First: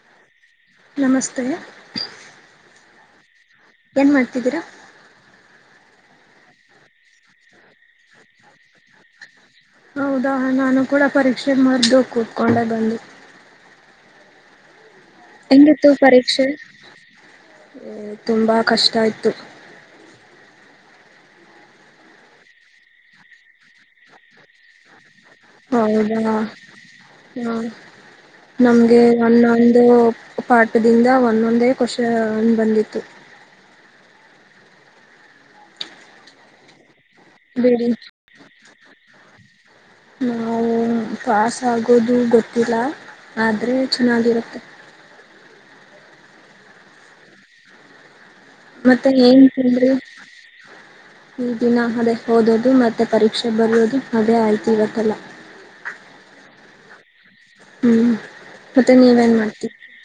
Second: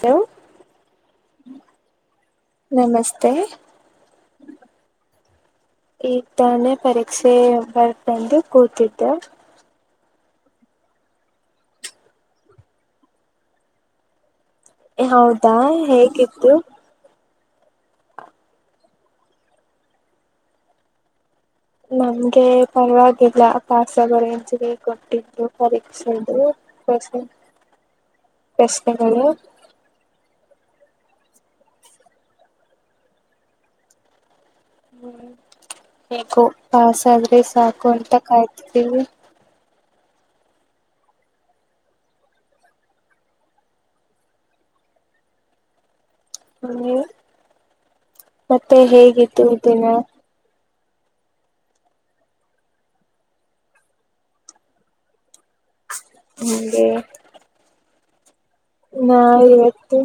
Hello ನಮಸ್ತೆ ನಮಸ್ತೆ ಏನ್ ಮಾಡ್ತಿದ್ದೀರಾ ಈ ತಾನೇ ಪರೀಕ್ಷೆ ಬರ್ದ್ ಬಂದಿ ಕೂತಿದ್ದೆ ಹೌದಾ ನಾನು ಕೂಡ ಪರೀಕ್ಷೆ ಬರ್ದು ಕೂತ್ಕೊಂಡೆ ಬಂದು ಹೌದಾ ಹೇಗಿತ್ತು ಹೇ ತುಂಬಾ ಕಷ್ಟ ಇತ್ತು ನಮಗೆ ಪರವಾಗಿಲ್ಲ ಪಾಸ್ ಆಗೋ ರೇಂಜ್ಜಿಗೆ ಕೊಟ್ಟಿದ್ದ ಹೌದಾ ಹ ನಮ್ಗೆ ಪ್ರಶ್ನೆಗಳು ಒಂದೊಂದು ಪಾ ಅದ್ರಿಂದ ಒಂದೊಂದೇ ಕ್ವೋಶ್ಚನ್ ಬಂದಿತ್ತು ಹಾ ಪಾಸ್ ಬಂದರೆ ಬಿಡಿ ಸಾಕು ಕಾಯುತ್ತಿದೀವಿ ನಾವು ಪಾಸ್ ಆಗೋದು ಗೊತ್ತಿಲ್ಲ ಆದ್ರೆ ಚೆನ್ನಾಗಿರುತ್ತೆ ನೀವು ಮತ್ತೆ ಏನ್ ಹೇಗಿತ್ತು ದಿನ ತಿಂದ್ರಿ ಈ ದಿನ ಅದೇ ಹೋದೋದು ಮತ್ತೆ ಪರೀಕ್ಷೆ ಬರೋದು ಅದೇ ಆಯ್ತು ಇವತ್ತೆಲ್ಲ ಹೇ ಹ್ಮ್ ಮತ್ತೆ ನಾ ನೀವೇನ್ ಮಾಡ್ತೀರಿ ಇವತ್ತು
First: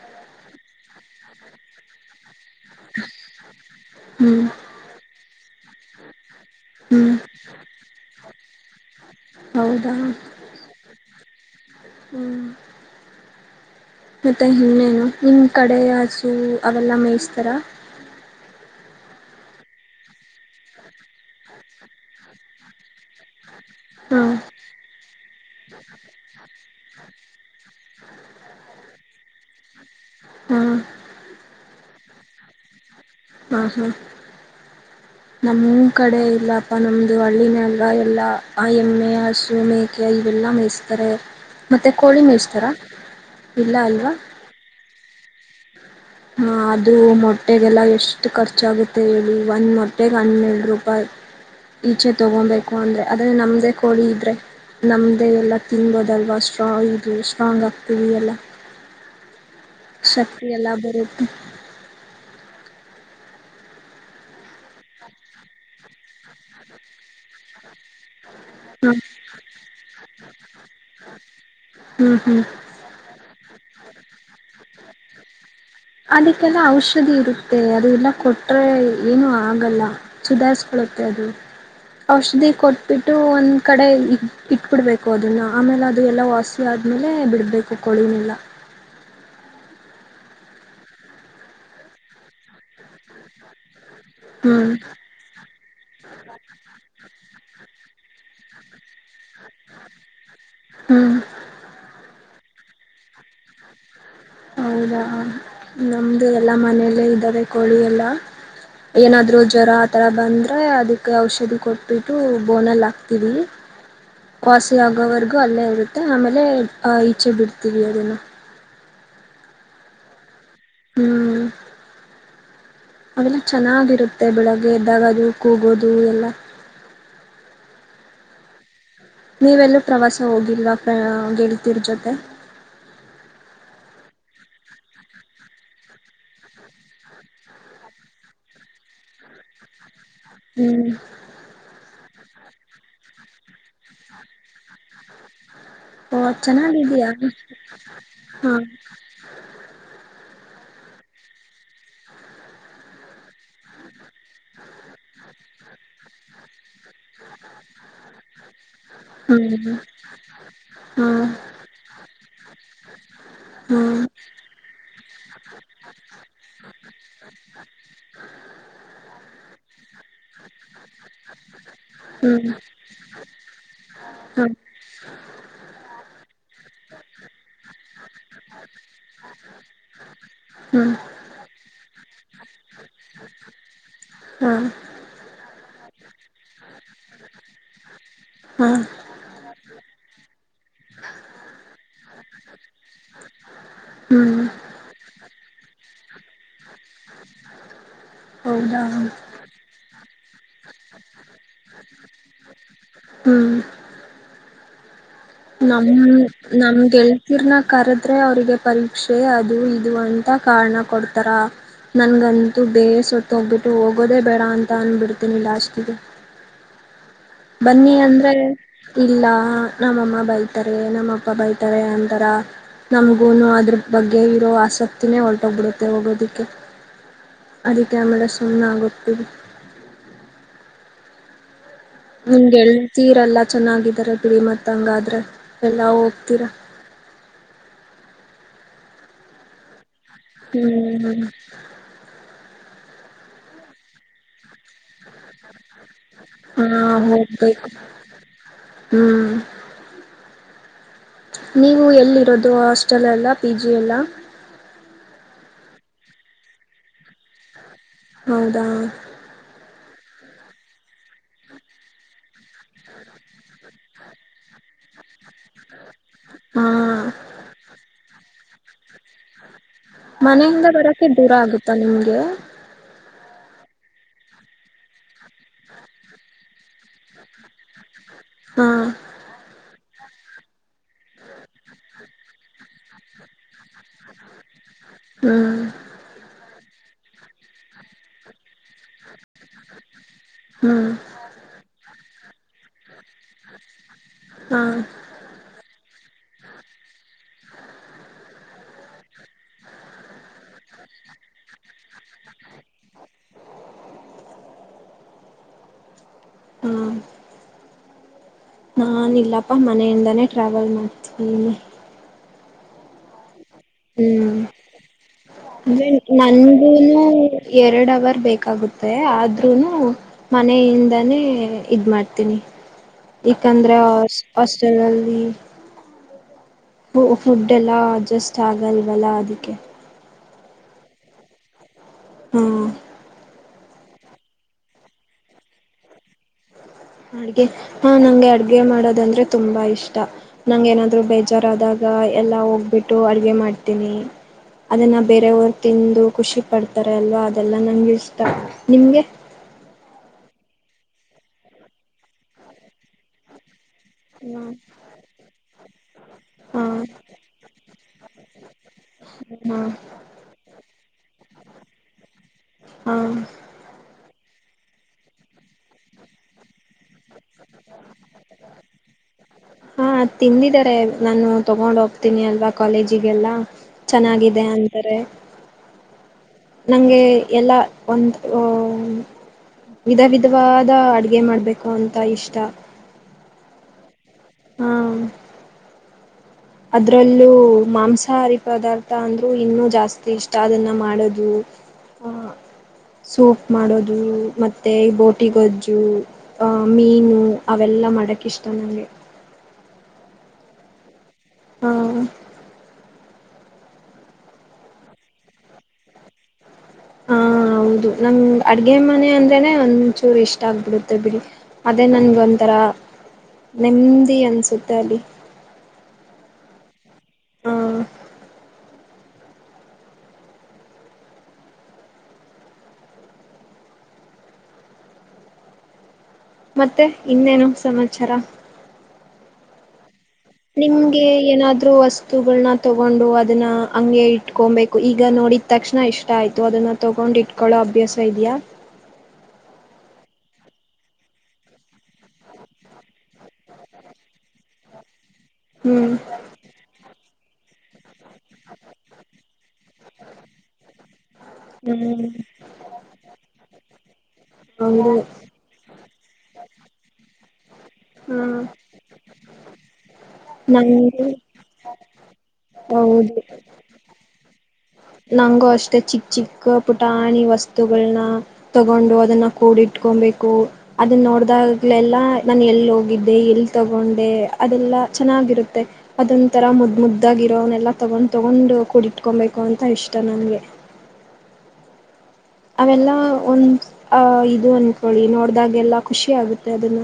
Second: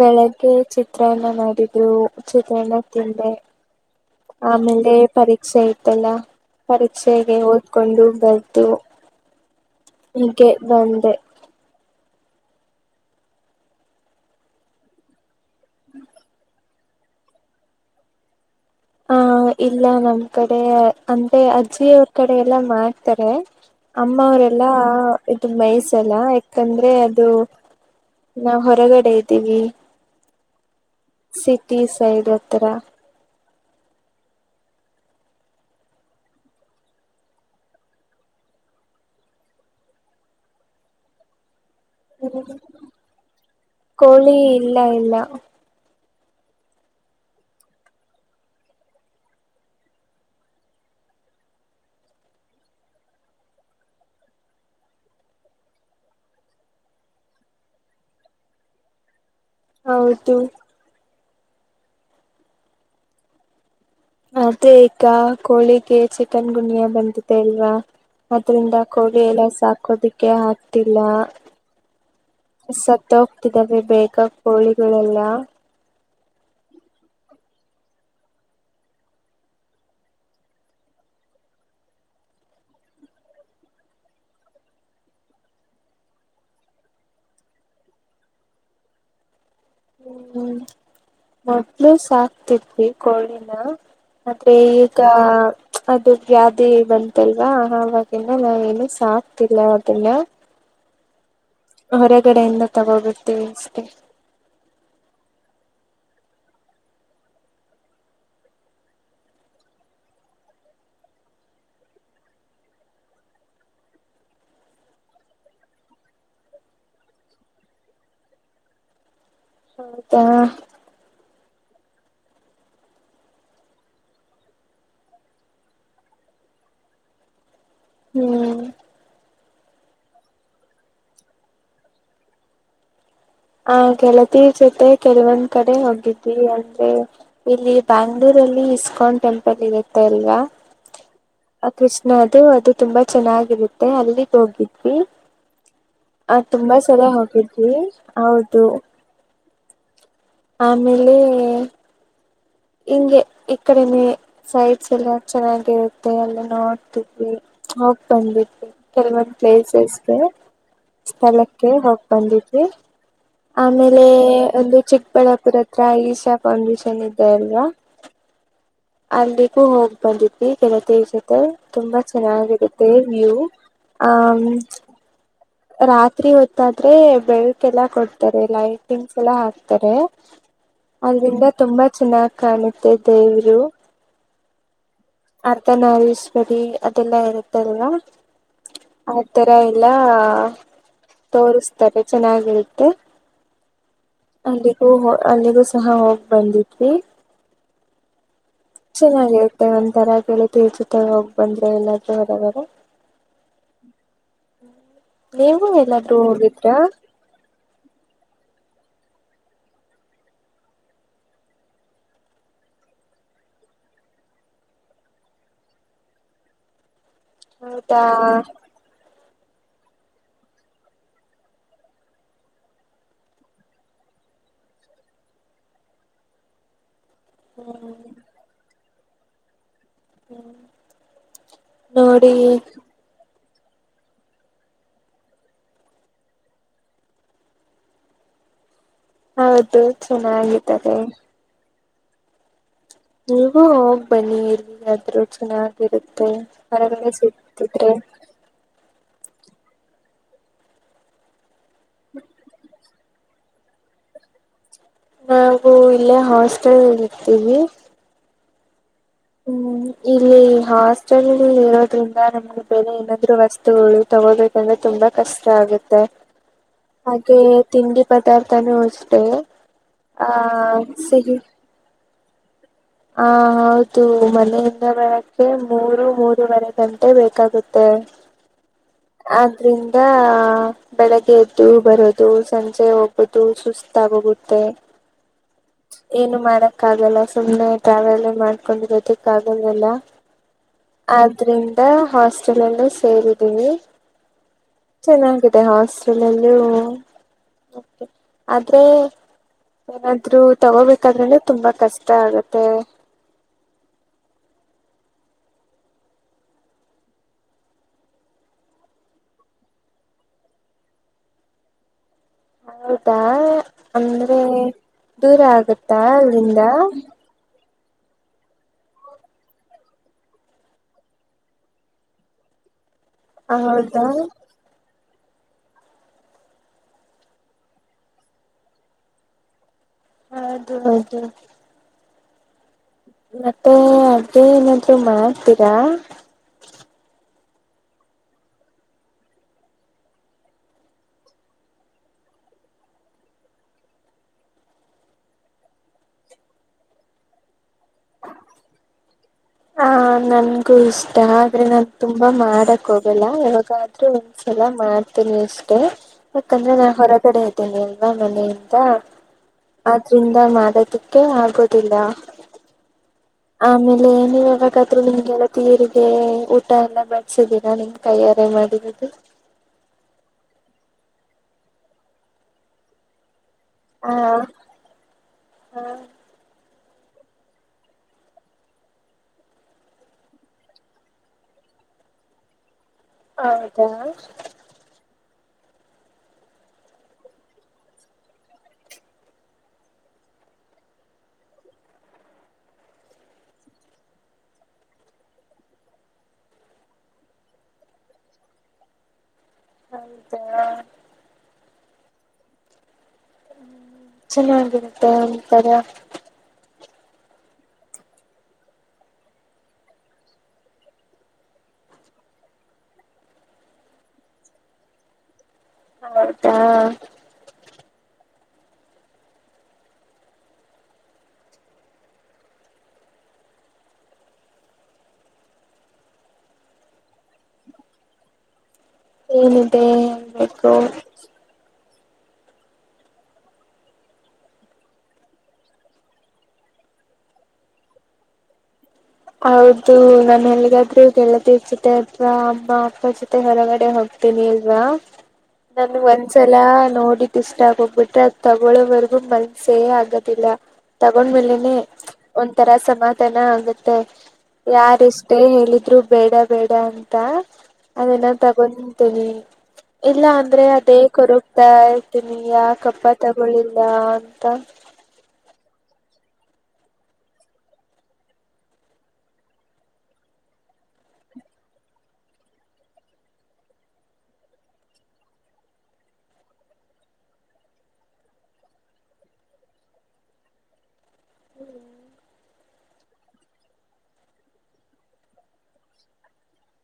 ಬೆಳಗ್ಗೆ ಚಿತ್ರನ್ನ ಮಾಡಿದ್ರು ಚಿತ್ರನಾ ತಿಂದೆ ಹ್ಮ್ ಆಮೇಲೆ ಪರೀ ಸರಿತಲ್ಲ ಹ್ಮ್ ಪರೀಕ್ಷೆಗೆ ಓದ್ಕೊಂಡು ಬರುದ್ ಹೌದಾ ಹೀಗೆ ಬಂದೆ ಹ್ಮ್ ಮತ್ತೆ ಇನ್ನೇನು ನಿಮ ಕಡೆ ಹಾಸು ಅವೆಲ್ಲ ಮೇಯಿಸ್ತರ ಹ ಇಲ್ಲ ನಮ್ ಕಡೆ ಅಂದೆ ಅಜ್ಜಿ ಅವ್ರ ಕಡೆ ಎಲ್ಲಮ್ಮ ತರೆ. ಹಾ ಅಮ್ಮವರೆಲ್ಲಾ ಇದು ಮೇಯಿಸಲ್ಲ ಯಾಕಂದ್ರೆ ಅದು ನಾ, ಹೊರಗಡೆ ಇದ್ದೀವಿ. ಹ್ಮ ಸಿಟಿ ಸೈಡ್ ಹತ್ರ. ಹ್ಮ ಹ್ಮ ನಮ್ ಕಡೆ ಇಲ್ಲಪ್ಪ. ನಮ್ದು ಹಳ್ಳಿನೆ ಅಲ್ವಾ, ಎಲ್ಲಾ ಆ ಎಮ್ಮೆ, ಹಸು, ಮೇಕೆ ಇವೆಲ್ಲ ಮೇಯಸ್ತಾರೆ. ಇಲ್ಲ ಅಲ್ವಾ ಕೋಳಿ, ಇಲ್ಲ ಇಲ್ಲ. ಹ, ಅದು ಮೊಟ್ಟೆಗೆಲ್ಲ ಎಷ್ಟು ಖರ್ಚಾಗುತ್ತೆ ಹೇಳಿ. ಒಂದ್ ಮೊಟ್ಟೆೆಗೆ ಹನ್ನೆರಡು ರೂಪಾಯಿ, ಈಚೆ ತಗೊಬೇಕು ಅಂದ್ರೆ. ಅದ್ರ ನಮ್ದೇ ಕೋಳಿ ಇದ್ರೆ ನಮ್ದೇ ಎಲ್ಲಾ ತಿನ್ಬೋದಲ್ವಾ, ಸ್ಟ್ರಾ ಇದ್ವಿ, ಸ್ಟ್ರಾಂಗ್ ಆಗ್ತವಿ ಎಲ್ಲ. ಹೌದು ಶಕ್ತಿ ಎಲ್ಲ ಬ ಅದೆ ಈಗ ಕೋಳಿಗೆ ಚಿಕನ್ ಗುಣಿಯಾ ಬಂದಿದೆ ಅಲ್ವಾ ಅದ್ರಿಂದ ಹ್ಮ ಕೋಳಿ ಎಲ್ಲ ಸಾಕೋದಕ್ಕೆ ಆಗ್ತಿಲ್ಲ. ಹ್ಮ್ ಹ್ಮ್ ಸತ್ತು ಹೋಗ್ತಿದ್ದಾವೆ. ಬೇಕ ಕೋಳಿಗಳೆಲ್ಲ ಅದಕ್ಕೆಲ್ಲ ಔಷಧಿ ಇರುತ್ತೆ. ಅದು ಎಲ್ಲ ಕೊಟ್ರೆ ಏನು ಆಗಲ್ಲ ಸುಧಾರ್ಸ್ಕೊಳ್ಳುತ್ತೆ ಅದು. ಔಷಧಿ ಕೊಟ್ಬಿಟ್ಟು ಒಂದ್ ಕಡೆ ಇ ಇಟ್ಬಿಡ್ಬೇಕು ಅದನ್ನ, ಆಮೇಲೆ ಅದು ಎಲ್ಲ ವಾಸಿ ಆದ್ಮೇಲೆ ಬಿಡ್ಬೇಕು ಕೋಳಿನೆಲ್ಲಾ. ಹ್ಮ್ ಮೊದಲು ಸಾಕ್ತಿದ್ವಿ ಕೋಳಿನ ಆದ್ರೆ ಹ್ಮ್ ಈಗ, ಅದು ವ್ಯಾಧಿ ಬಂತಲ್ವಾ ಅವಾಗ ಎಲ್ಲನ [unintelligible] ಆಗ್ತಿಲ್ಲ ಅದನ್ನ ಹ್ಮ್ ಹೊರಗಡೆಯಿಂದ ತಗೋ ಬರ್ತೀವಿ ಅಷ್ಟೇ. ಹೌದಾ ನಮ್ದು ಎಲ್ಲ ಮನೆಯಲ್ಲೇ ಇದ್ದಾವೆ ಕೋಳಿ ಎಲ್ಲ. ಏನಾದ್ರು ಜ್ವರ ಆತರ ಬಂದ್ರೆ ಅದಕ್ಕೆ ಔಷಧಿ ಕೊಟ್ಬಿಟ್ಟು ಬೋನಲ್ಲಿ ಹಾಕ್ತೀವಿ. ವಾಸಿ ಆಗೋವರ್ಗೂ ಅಲ್ಲೇ ಇರುತ್ತೆ ಆಮೇಲೆ, ಈಚೆ ಬಿಡ್ತೀವಿ ಅದನ್ನ. ಹೌದಾ ಹ್ಮ್ ಅವೆಲ್ಲ ಚೆನ್ನಾಗಿರುತ್ತೆ, ಬೆಳಿಗ್ಗೆ ಎದ್ದಾಗದು ಕೂಗೋದು ಎಲ್ಲ. ಹ್ಮ್ ನೀವೆಲ್ಲೂ ಪ್ರವಾಸ ಹೋಗಿಲ್ವಾ ಗೆಳತಿರ ಜೊತೆ? ಹ ಗೆಳತಿರ್ ಜೊತೆ ಕೆಲವೊಂದ್ ಕಡೆ ಹೋಗಿದ್ವಿ. ಅಂದ್ರೆ ಇಲ್ಲಿ ಬ್ಯಾಂಗ್ಳೂರಲ್ಲಿ ಇಸ್ಕಾನ್ ಟೆಂಪಲ್ ಇದೆ ಇದೆ ಅಲ್ವಾ, ಹ್ಮ್ ಆ ಕೃಷ ದು ಅದು ತುಂಬಾ ಚೆನ್ನಾಗಿರುತ್ತೆ ಅಲ್ಲಿಗೆ ಹೋಗಿದ್ವಿ. ಓ ಆ ತುಂಬಾ ಸಲ ಚೆನ್ನಾಗಿದಯಾ? ಹೋಗಿದ್ವಿ ಹೌದು ಆಮೇಲೆ ಹಿಂಗೆ ಈ ಕಡೆನೇ ಸೈಟ್ಸ್ ಎಲ್ಲ ಚೆನ್ನಾಗಿರುತ್ತೆ. ಎಲ್ಲಾ ನೋಡ್ತಿದ್ವಿ, ಹೋಗ್ ಬಂದ್ವಿ. ಕೆಲವೊಂದು ಹ್ಮ್ ಪ್ಲೇಸಸ್ಗೆ, ಹಾ ಸ್ಥಳಕ್ಕೆ ಹೋಗಿ ಬಂದಿದ್ವಿ. ಹ್ಮ್ ಆಮೇಲೆ ಒಂದು ಚಿಕ್ಕಬಳ್ಳಾಪುರ ಹತ್ರ ಈಶಾ ಫೌಂಡೇಶನ್ ಇದ [unintelligible] ಅಲ್ಲಿಗೂ ಹೋಗ್ ಬಂದಿದ್ವಿ ಗೆಳತಿರ್ ಜೊತೆ, ತುಂಬಾ ಹ್ಮ್ ಚೆನ್ನಾಗಿರುತ್ತೆ ವ್ಯೂ ಹ ಹ್ಮ್ ರಾತ್ರಿ ಹೊತ್ತಾದ್ರೆ ಬೆಳಕೆಲ್ಲ ಕೊಡ್ತಾರೆ, ಲೈಟಿಂಗ್ಸ್ ಎಲ್ಲ ಹಾಕ್ತಾರೆ ಹ್ಮ್ ಅದರಿಂದ ತುಂಬ ಚೆನ್ನಾಗ್ ಕಾಣುತೈತೆ ಇವ್ರು. ಹಾ ಅರ್ಧನಾರಿಶ್ವರಿ ಅದೆಲ್ಲಾ ಇರುತ್ತಲ್ವಾ ಹಾ ಆ ತರ ಎಲ್ಲ ತೋರುಸ್ತಾರೆ ಚೆನ್ನಾಗಿರುತ್ತೆ ಹ್ಮ್ ಅಲ್ಲಿಗೂ ಹ ಅಲ್ಲಿಗೂ ಸಹ ಹೋಗ್ ಬಂದಿದ್ವಿ. ಹೌದಾ ಚೆನ್ನಾಗಿರುತ್ತೆ ಒಂತರ ಗೆಳಿಯತಿರ್ ಜೊತೆ ಹೋಗ್ ಬಂದ್ರೆ ಎಲ್ಲಾದ್ರೂ ಹೊರಗಡೆ. ಹ್ಮ್ [unintelligible] ನಮ್ ಎಲ್ಲಾದ್ರೂ ಹೋಗಿದ್ರಾ ನಮ್ ಗೆಳ್ತೀರ್ನ. ಕರುದ್ರೆ ಅವ್ರಿಗೆ ಪರೀಕ್ಷೆ ಅದು ಇದು ಅಂತ ಕಾರ್ಣ ಕೊಡ್ತಾರ ನನ್ಗಂತೂ ಬೇಸೊತ್ತಗ್ಬಿಟ್ಟು ಹೋಗೋದೇ ಬೇಡ ಅಂತ ಅನ್ಬಿಡ್ತೀನಿ ಲಾಸ್ಟಿಗೆ. ಬನ್ನಿ ಹೌದಾ ಅಂದ್ರೆ ಇಲ್ಲ. ನಮ್ಮಮ್ಮ ಬೈತಾರೆ ನಮ್ ಅಪ್ಪ ಬೈತಾರೆ ಅಂತಾರ ನಮ್ಗೂನು ಅದ್ರ ಬಗ್ಗೆ ಇರೋ ಆಸಕ್ತಿನೇ ಹೊಲ್ಟೋಗ್ಬಿಡುತ್ತೆ ಹೋಗೋದಿಕ್ಕೆ. ಅದಕ್ಕೆ ಹ್ಮ್ ಅಮೇಲೆ ಸುಮ್ನ ಆಗು ತಿವಿ. [unintelligible] ನೋಡಿ ನಿಮ್ಗೆಳ್ತೀರೆಲ್ಲ ಚೆನ್ನಾಗಿದರೆ ಬಿಡಿ ಮತ್ತಂಗಾದ್ರೆ ಎಲ್ಲಾ ಹೋಗ್ತೀರ. ಹೌದು. ಚೆನ್ನಾಗಿದ್ದಾರೆ. ಹ್ಮ್ ನೀವು ಹೋಗ್ ಬನ್ನಿ ಎಲ್ಲಿಗಾದ್ರೂ ಚೆನ್ನಗ್ ಇರುತ್ತೆ ಹಾ ಅರಗಳ್ಗೆ ಹೋಗ್ಬೇಕು ಸಿಗ್ತಿದ್ರೆ. ಹ್ಮ್ ನೀವು ಎಲ್ಲಿರೋದು ಹಾಶ್ ಟಲ್ ಅಲ್ಲ ಪಿ ಜಿ ಅಲ್ಲ. ನಾವು ಇಲ್ಲೇ ಹಾಸ್ಟೆಲ್ ಅಲ್ ಇರ್ತೀವಿ. ಹೌದಾ. ಹ್ಮ್ ಇಲ್ಲಿ ಹಾಸ್ಟೆಲ್ ಇರೋದ್ರಿಂದ ನಮ್ಗೆ ಬೇರೆ ಏನಾದ್ರು ವಸ್ತುಗಳು ತಗೋಬೇಕಂದ್ರೆ ತುಂಬಾ ಕಷ್ಟ ಆಗುತ್ತೆ. ಹಾ ಅದೆ ತಿಂಡಿ ಬದ್ ದರ್ಥಾನು ಅಷ್ಟೇ. ಆ ಮನೆಯಿಂದ ಬರಕಕ್ಕೆ ದೂರ ಆಗುತ್ತಾ ನಿಮ್ಗೆ. ಹಾ ಹೌದು ಮನೆಯಿಂದ ಬರಕ್ಕೆ ಮೂರು ಮೂರುವರೆ ಗಂಟೆ ಬೇಕಾಗುತ್ತೆ. ಹಾ ಆದ್ರಿಂದ ಬೆಳಗ್ಗೆ ಎದ್ದು ಬರೋದು ಸಂಜೆ ಹೋಗೋದು ಸುಸ್ತಾಗೋಗುತ್ತೆ. ಹ್ಮ್ ಏನು ಮಾಡ ಕಗಲ್ಲ ಸುಮ್ಮ್ನೆ ಟ್ರಾವೆಲಿ ಮಾಡ್ ಕೊಂಡ್ ಇರೊದಿಕಗಲ್ವಲ್ಲ ಹ್ಮ್ ಆದ್ರಿಂದ ಹಾಸ್ ಚಲಂಡಿಸ್ ಸೇರಿದಿನಿ. ಹಾ ಚೆನ್ನಾಗಿದೆ ಹಾಸ್ ಲಲ್ಲೂ ಓಕೆ ಆದ್ರೆ ಏನಾದ್ರೂ ತಗೋಬೇಕಾದ್ರೆನೆ ತುಂಬಾ ಕಷ್ಟ ಆಗುತ್ತೆ. ಹಾ ನಾನ್ ಇಲ್ಲಪ್ಪ ಮನೆಯಿಂದಾನೇ ಟ್ರಾವೆಲ್ ಮಾಡ್ತಿನಿ. ಹೌದಾ. ಅಂದ್ರೆ ದೂರ ಅಂದ್ರೆ ಆಗುತ್ತಾ ಅಲ್ಲಿಂದ. ನನ್ಗೂನು ಎರಡ್ ಅವರ್ ಬೇಕಾಗುತ್ತೆ ಆದ್ರೂನು ಮನೆಯಿಂದನೇ ಇದ್ ಮಾಡ್ತೀನಿ. ಏಕಂದ್ರೆ ಹೌದಾ ಹಾಶ್ ಹಾಸ್ಟೆಲ್ ಅಲ್ಲಿ. [unintelligible] ಫು ಫುಡ್ ಎಲ್ಲ ಅಡ್ಜಸ್ಟ್ ಆಗಲ್ವಲ್ಲ ಅದಿಕ್ಕೆ. ಹೌದು ಹೌದು. ಹ್ಮ್ ಮತ್ತೆ ಅದೇ ಏನಾದ್ರು ಮಾಡ್ತೀರಾ. ಅಡ್ಗೆ ಹಾ ನಂಗೆ ಅಡ್ಗೆ ಮಾಡೋದಂದ್ರೆ ತುಂಬಾ ಇಷ್ಟ ನಂಗ್ ಏನಾದ್ರು ಬೇಜಾರಾದಾಗ ಎಲ್ಲ ಹೋಗ್ಬಿಟ್ಟು ಅಡ್ಗೆ ಮಾಡ್ತೀನಿ ಅದನ್ನ ಬೇರವ್ರ್ ತಿಂದು ಖುಷಿ ಪಡ್ತಾರೆ ಅಲ್ವಾ ಅದೆಲ್ಲ ನಂಗೆ ಇಷ್ಟ ನಿಮ್ಗೆ. ಹ ನನ್ಗೂ ಇಷ್ಟ ಆದ್ರೆ ನಾನ್ ತುಂಬಾ ಮಾಡಕ್ ಹೋಗಲ್ಲ ಯಾವಾಗದ್ ದ್ರು ಹಾ ಒಂದ್ಸಲ ಮಾಡ್ತೀನಿ ಅಷ್ಟೇ ಹಾ ಯಾಕಂದ್ರೆ ನಾ ಹೊರಗಡೆ ಇದ್ದೇನಿ ಅಲ್ವಾ ಮನೆಯಿಂದ ಆದ್ರಿಂದ ಮಾಡೋದಿಕ್ಕೆ ಆಗೋದಿಲ್ಲ ಹಾ ಆಮೇಲೆ. ನೀವ್ ಯಾವಾಗದ್ರೂ ನಿಮ್ ಗೆಳತಿಯರಿಗೆ ಊಟ ಎಲ್ಲ ಬೆಡ್ಸಿದ್ದೀರಾ ನಿಮ್ಮ್ ಕೈಯಾರೆ ಮಾಡಿರದು. ಹಾ ತಿಂದಿದ್ದಾರೆ ನಾನು ತಗೊಂಡ್ ಹೋಗ್ತೀನಿ ಅಲ್ವಾ ಕಾಲೇಜಿಗೆಲ್ಲ. ಹಾ ಚೆನ್ನಾಗಿದೆ ಅಂತರೆ. ಹಾ ನನ್ಗೆ ಎಲ್ಲ ಒಂದ್ ಅ ವಿಧ ವಿಧವಾದ ಅಡ್ಗೆ ಮಾಡ್ಬೇಕು ಅಂತ ಇಷ್ಟ. ಹೌದಾ. ಆ ಅದ್ರಲ್ಲೂ ಮಾಂಸಾಹಾರಿ ಪದಾರ್ಥ ಅಂದ್ರು ಇನ್ನು ಜಾಸ್ತಿ ಇಷ್ಟ ಅದನ್ನ ಮಾಡೋದು ಆ ಸೂಪ್ ಮಾಡೋದು ಮತ್ತೆ ಬೋಟಿಗೊಜ್ಜು ಅ ಮೀನು ಅವೆಲ್ಲಾ ಮಾಡಕ್ ಇಷ್ಟ ನಂಗೆ. ಹೌದಾ. ಹ್ಮ. ಚೆನ್ನಾಗಿರುತ್ತೆ ಒಂತರ ಹಾಂ ಹೌದು ನಮ್ ಅಡ್ಗೆ ಮನೆ ಅಂದ್ರೇನೆ ಒಂಚೂರ್ ಇಷ್ಟ ಆಗ್ಬಿಡುತ್ತೆ ಬಿಡಿ. ಅದೇ ನನ್ಗ್ ಒಂಥರ ನೆಮ್ಮದಿ ಅನ್ಸುತ್ತೆ ಅಲ್ಲಿ. [unintelligible] ಆಂ ಮತ್ತೆ ಇನ್ನೇನು ಸಮಾಚಾರ? ಏನಿದೆ? ಹೇಳ್ಬೇಕು ನಿಮ್ಗೆ ಏನಾದ್ರೂ ಹೊಸ್ ಗುಳ್ನ ತಗೊಂಡು ಅದುನ್ನ ಅಂಗೆ ಇಟ್ಕೊಬೇಕು ಈಗ ನೋಡಿದ ತಕ್ಷಣ ಇಷ್ಟ ಆಯ್ತು ಅದುನ್ನ ತಗೊಂಡ್ ಇಟ್ಕೊಳ್ಳೋ ಅಭ್ಯಾಸ ಇದ್ಯಾ? ಹೌದು ನಾನ್ ಎಲ್ಗಾದ್ರು ಗೆಳತಿರ್ ಜೊತೆ ಅಥವಾ ಅಮ್ಮ ಅಪ್ಪ ಜೊತೆ ಹೊರಗಡೆ ಹೋಗ್ತೀನಿ ಇಲ್ವಾ ಹ್ಮ್ ನನ್ಗ್ ಒಂದ್ಸಲ ನೋಡಿ ಇಷ್ಟ ಆಗೋಗ್ಬಿಟ್ ಅದ್ನ ತಗೊಳೋವರೆಗೂ ಮನ್ಸೇ ಆಗ್ [unintelligible] ತಗೊಂಡ್ಮೇಲೆನೆ ಹ್ಮ್ ಒಂತರ ಸಮಾಧಾನ [unintelligible] ಹೌದು ಯಾರೆಷ್ಟೇ ಹೇಳಿದ್ರು ಬೇಡ ಬೇಡ ಅಂತ ಹಾ ಅದೆಲ್ಲಾ ತಗೊಂಡ್ ತ್ತೊಲಿ ಇಲ್ಲ ಅಂದ್ರೆ ಅದೇ ನಂಗೆ ಕೊರುಗ್ತಾ ತಿನೀ ಯಾಕಪ್ಪ ಹೌದು ತಗೊಳಿಲ್ಲಾ ತ ನಂಗೂ ಅಷ್ಟೇ ಚಿಕ್ಕ ಚಿಕ್ಕ ಪುಟಾಣಿ ವಸ್ತುಗಳನ್ನ ತಗೊಂಡು ಅದನ್ನ ಕೂಡಿಟ್ಕೋಂಬೇಕು ಅದನ್ನ ನೋಡ್ದಾಗ್ಲೆಲ್ಲಾ ನಾನು ಎಲ್ ಹೋಗಿದ್ದೆ ಎಲ್ಲಿ ತಗೊಂಡೆ ಅದೆಲ್ಲಾ ಚೆನ್ನಾಗಿರುತ್ತೆ ಅದೊಂ ತರ ಮುದ್ ಮುದ್ದಾಗಿರೋನ್ನೆಲ್ಲ ತಗೊಂಡ್ ತಗೊಂಡು ಕೂಡಿಟ್ಕೊಂಬೇಕು ಅನ್ ತ ಇಷ್ಟ ನನ್ಗೆ [inaudible] ಅವೆಲ್ಲ ಒಂದ್ ಆ ಇದು ಅನ್ಕೊಳ್ಳಿ ನೋಡ್ದಾಗೆಲ್ಲ ಖುಷಿ ಆಗುತ್ತೆ ಅದನ್ನ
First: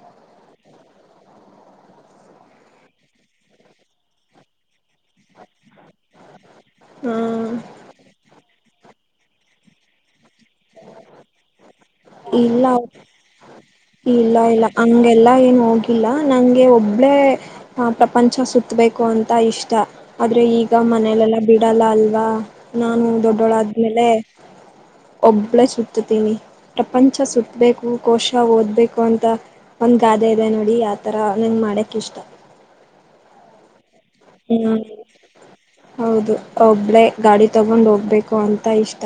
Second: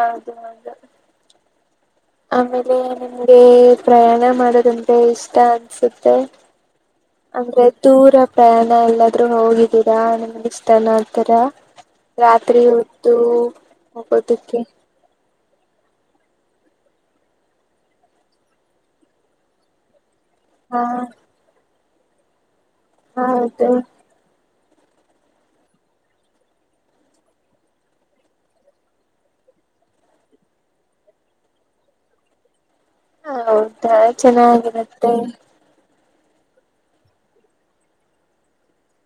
ಹೌದು ಹೌದು ಆಮೇಲೆ ನಿಮ್ಗೆ ಪ್ರಯಾಣ ಮಾಡೋದಂದ್ರೆ ಇಷ್ಟ ಅನ್ಸುತ್ತೆ. ಹಾ ಅಂದ್ರೆ ದೂರ ಪ್ರಯಾಣ ಇಲ್ಲ ದ್ರೂ ಹೋಗಿದ್ದೀರಾ [unintelligible] ಇಷ್ಟನ ಆ ತರ ರಾತ್ರಿ ಇಲ್ಲ ಹೊತ್ತು ಇಲ್ಲ ಹೋಗೋದಕ್ಕೆ. ಇಲ್ಲ ಹಂಗೆಲ್ಲಾ ಏನು ಹೋಗಿಲ್ಲ ನಂಗೆ ಒಬ್ಳೇ ಆ ಪ್ರಪಂಚ ಸುತ್ತಬೇಕು ಅಂತ ಇಷ್ಟ. ಆದ್ರೆ ಈಗ ಹಾ ಮನೇಲೆಲ್ಲಾ ಬಿಡ್ ಡಲ್ಲ ಅಲ್ವಾ ನಾನು ಹೌದು ದೊಡ್ಡೋಳಾದ್ಮೇಲೆ ಒಬ್ಬಳೇ ಸುತ್ತುತ್ತೀನಿ ಪ್ರಪಂಚ ಸುತ್ತಬೇಕು ಕೋಶ ಓದಬೇಕು ಅಂತ ಒಂದು ಗಾದೆ ಇದೆ ನೋಡಿ ಆ ಥರ ನಂಗೆ ಮಾಡೋಕ್ ಇಷ್ಟ. ಹಾ ಹೌ ಒಂಥರ ಹ್ಮ್ ಚೆನ್ನಾಗಿರುತ್ತೆ. ಹೌದು ಒಬ್ಳೇ ಗಾಡಿ ತಗೊಂಡ್ ಹೋಗ್ಬೇಕು ಅಂತ ಇಷ್ಟ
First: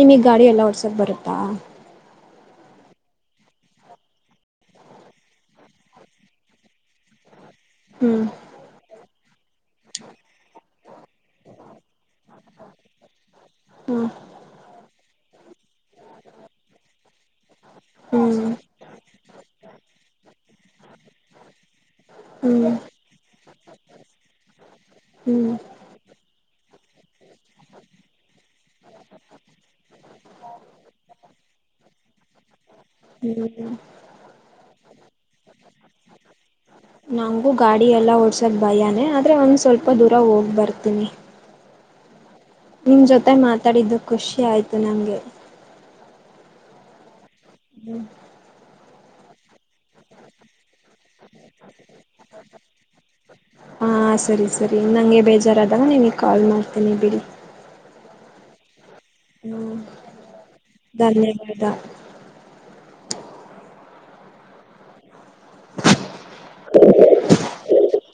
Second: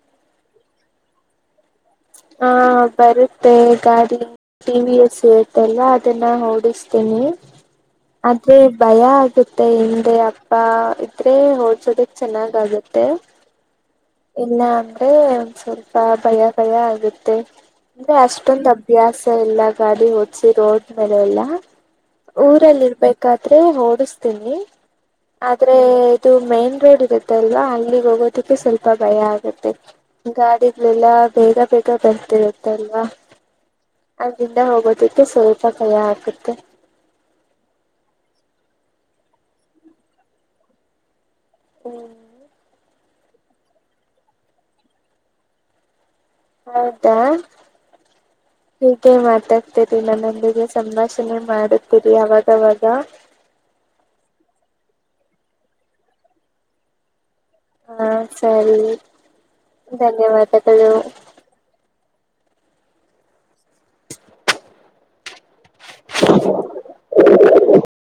ನಿಮಗ್ ಗಾಡಿ ಎಲ್ಲ ಓಡಿಸೋಕೆ ಬರುತ್ತಾ. ಹಾ ಬರುತ್ತೆ ಗಾಡಿ ಟಿ ವಿ ಎಸ್ ಇರುತ್ತಲ್ಲ ಅದನ್ನ ಓಡಿಸ್ತೇನಿ ಹ್ಮ್ ಆದ್ರೆ ಭಯ ಆಗುತ್ ಮತ್ತೆ ಹಿಂದೆ ಅಪ್ಪ ಇದ್ರೆ ಹೋಡ್ಸೋದಕ್ ಚೆನ್ನಾಗ್ ಆಗತ್ತೆ ಹ್ಮ್ ಇಲ್ಲ ಒಂದ್ ಸ್ವಲ್ಪ ಭಯ ಭಯ ಅ ರುತ್ತೆ. ಅಂದ್ರೆ ಹ್ಮ್ ಅಷ್ಟೊಂದ್ ಅಭ್ಯಾಸ ಇಲ್ಲ ಗಾಡಿ ಓಡಿಸಿ ರೋಡ್ ಮೇಲೆ ಎಲ್ಲ ಹ್ಮ್ ಊರಲ್ಲಿ ಇರ್ಬೇಕಾದ್ರೆ ಓಡಸ್ತೀನಿ ಹ್ಮ್ ಆದ್ರೆ ಇದು ಮೇನ್ ರೊಡಿರು ತ್ತಲ್ವಾ ಅಲ್ಲಿಗೆ ಹೋಗೋದಕ್ಕೆ ಸ್ವಲ್ಪ ಭಯ ಆಗುತ್ತೆ ಗಾಡಿಗಳೆಲ್ಲ ಬೇಗ ಬ ಗ ಬರ್ತಿರುತ್ತಲ್ವಾ ಹ್ಮ್ ಅಲ್ಲಿಂದ ಹೋಗೋದಕ್ಕೆ ಸ್ವಲ್ಪ ಭಯ ಆಗುತ್ತೆ. ನನಗೆ ಭಯಾನೇ ಆದ್ರೆ ಒಂದ್ ಸ್ವಲ್ಪ ದೂರ ಹೋಗ್ ಬರ್ತೀನಿ. ಹ್ಮ ನಿಮ್ ಜೊತೆ ಮಾತಾಡಿದ್ದು ಖುಷಿ ಆಯ್ತು ನಮಗೆ. ಹೌದಾ ಹ್ಮ್ ಹೀಗೆ ಮಾತಾಡ್ತೇರಿ ನನ್ನೊಂದಿಗೆ ಸಂಭಾಷಣೆ ಮಾಡುತ್ತೀರಿ ಅವಾಗವಾಗ. ಹಾ ಸರಿ ಸರಿ ನಂಗೆ ಬೇಜಾರಾದಾಗ ನಿನಗೆ ಕಾಲ್ ಮಾಡ್ತೀನಿ ಬಿಡಿ. ಹಾ ಸರಿ ಹ್ಮ್ ಧನ್ಯವಾದಗಳು ಧನ್ಯವಾದ. [inaudible]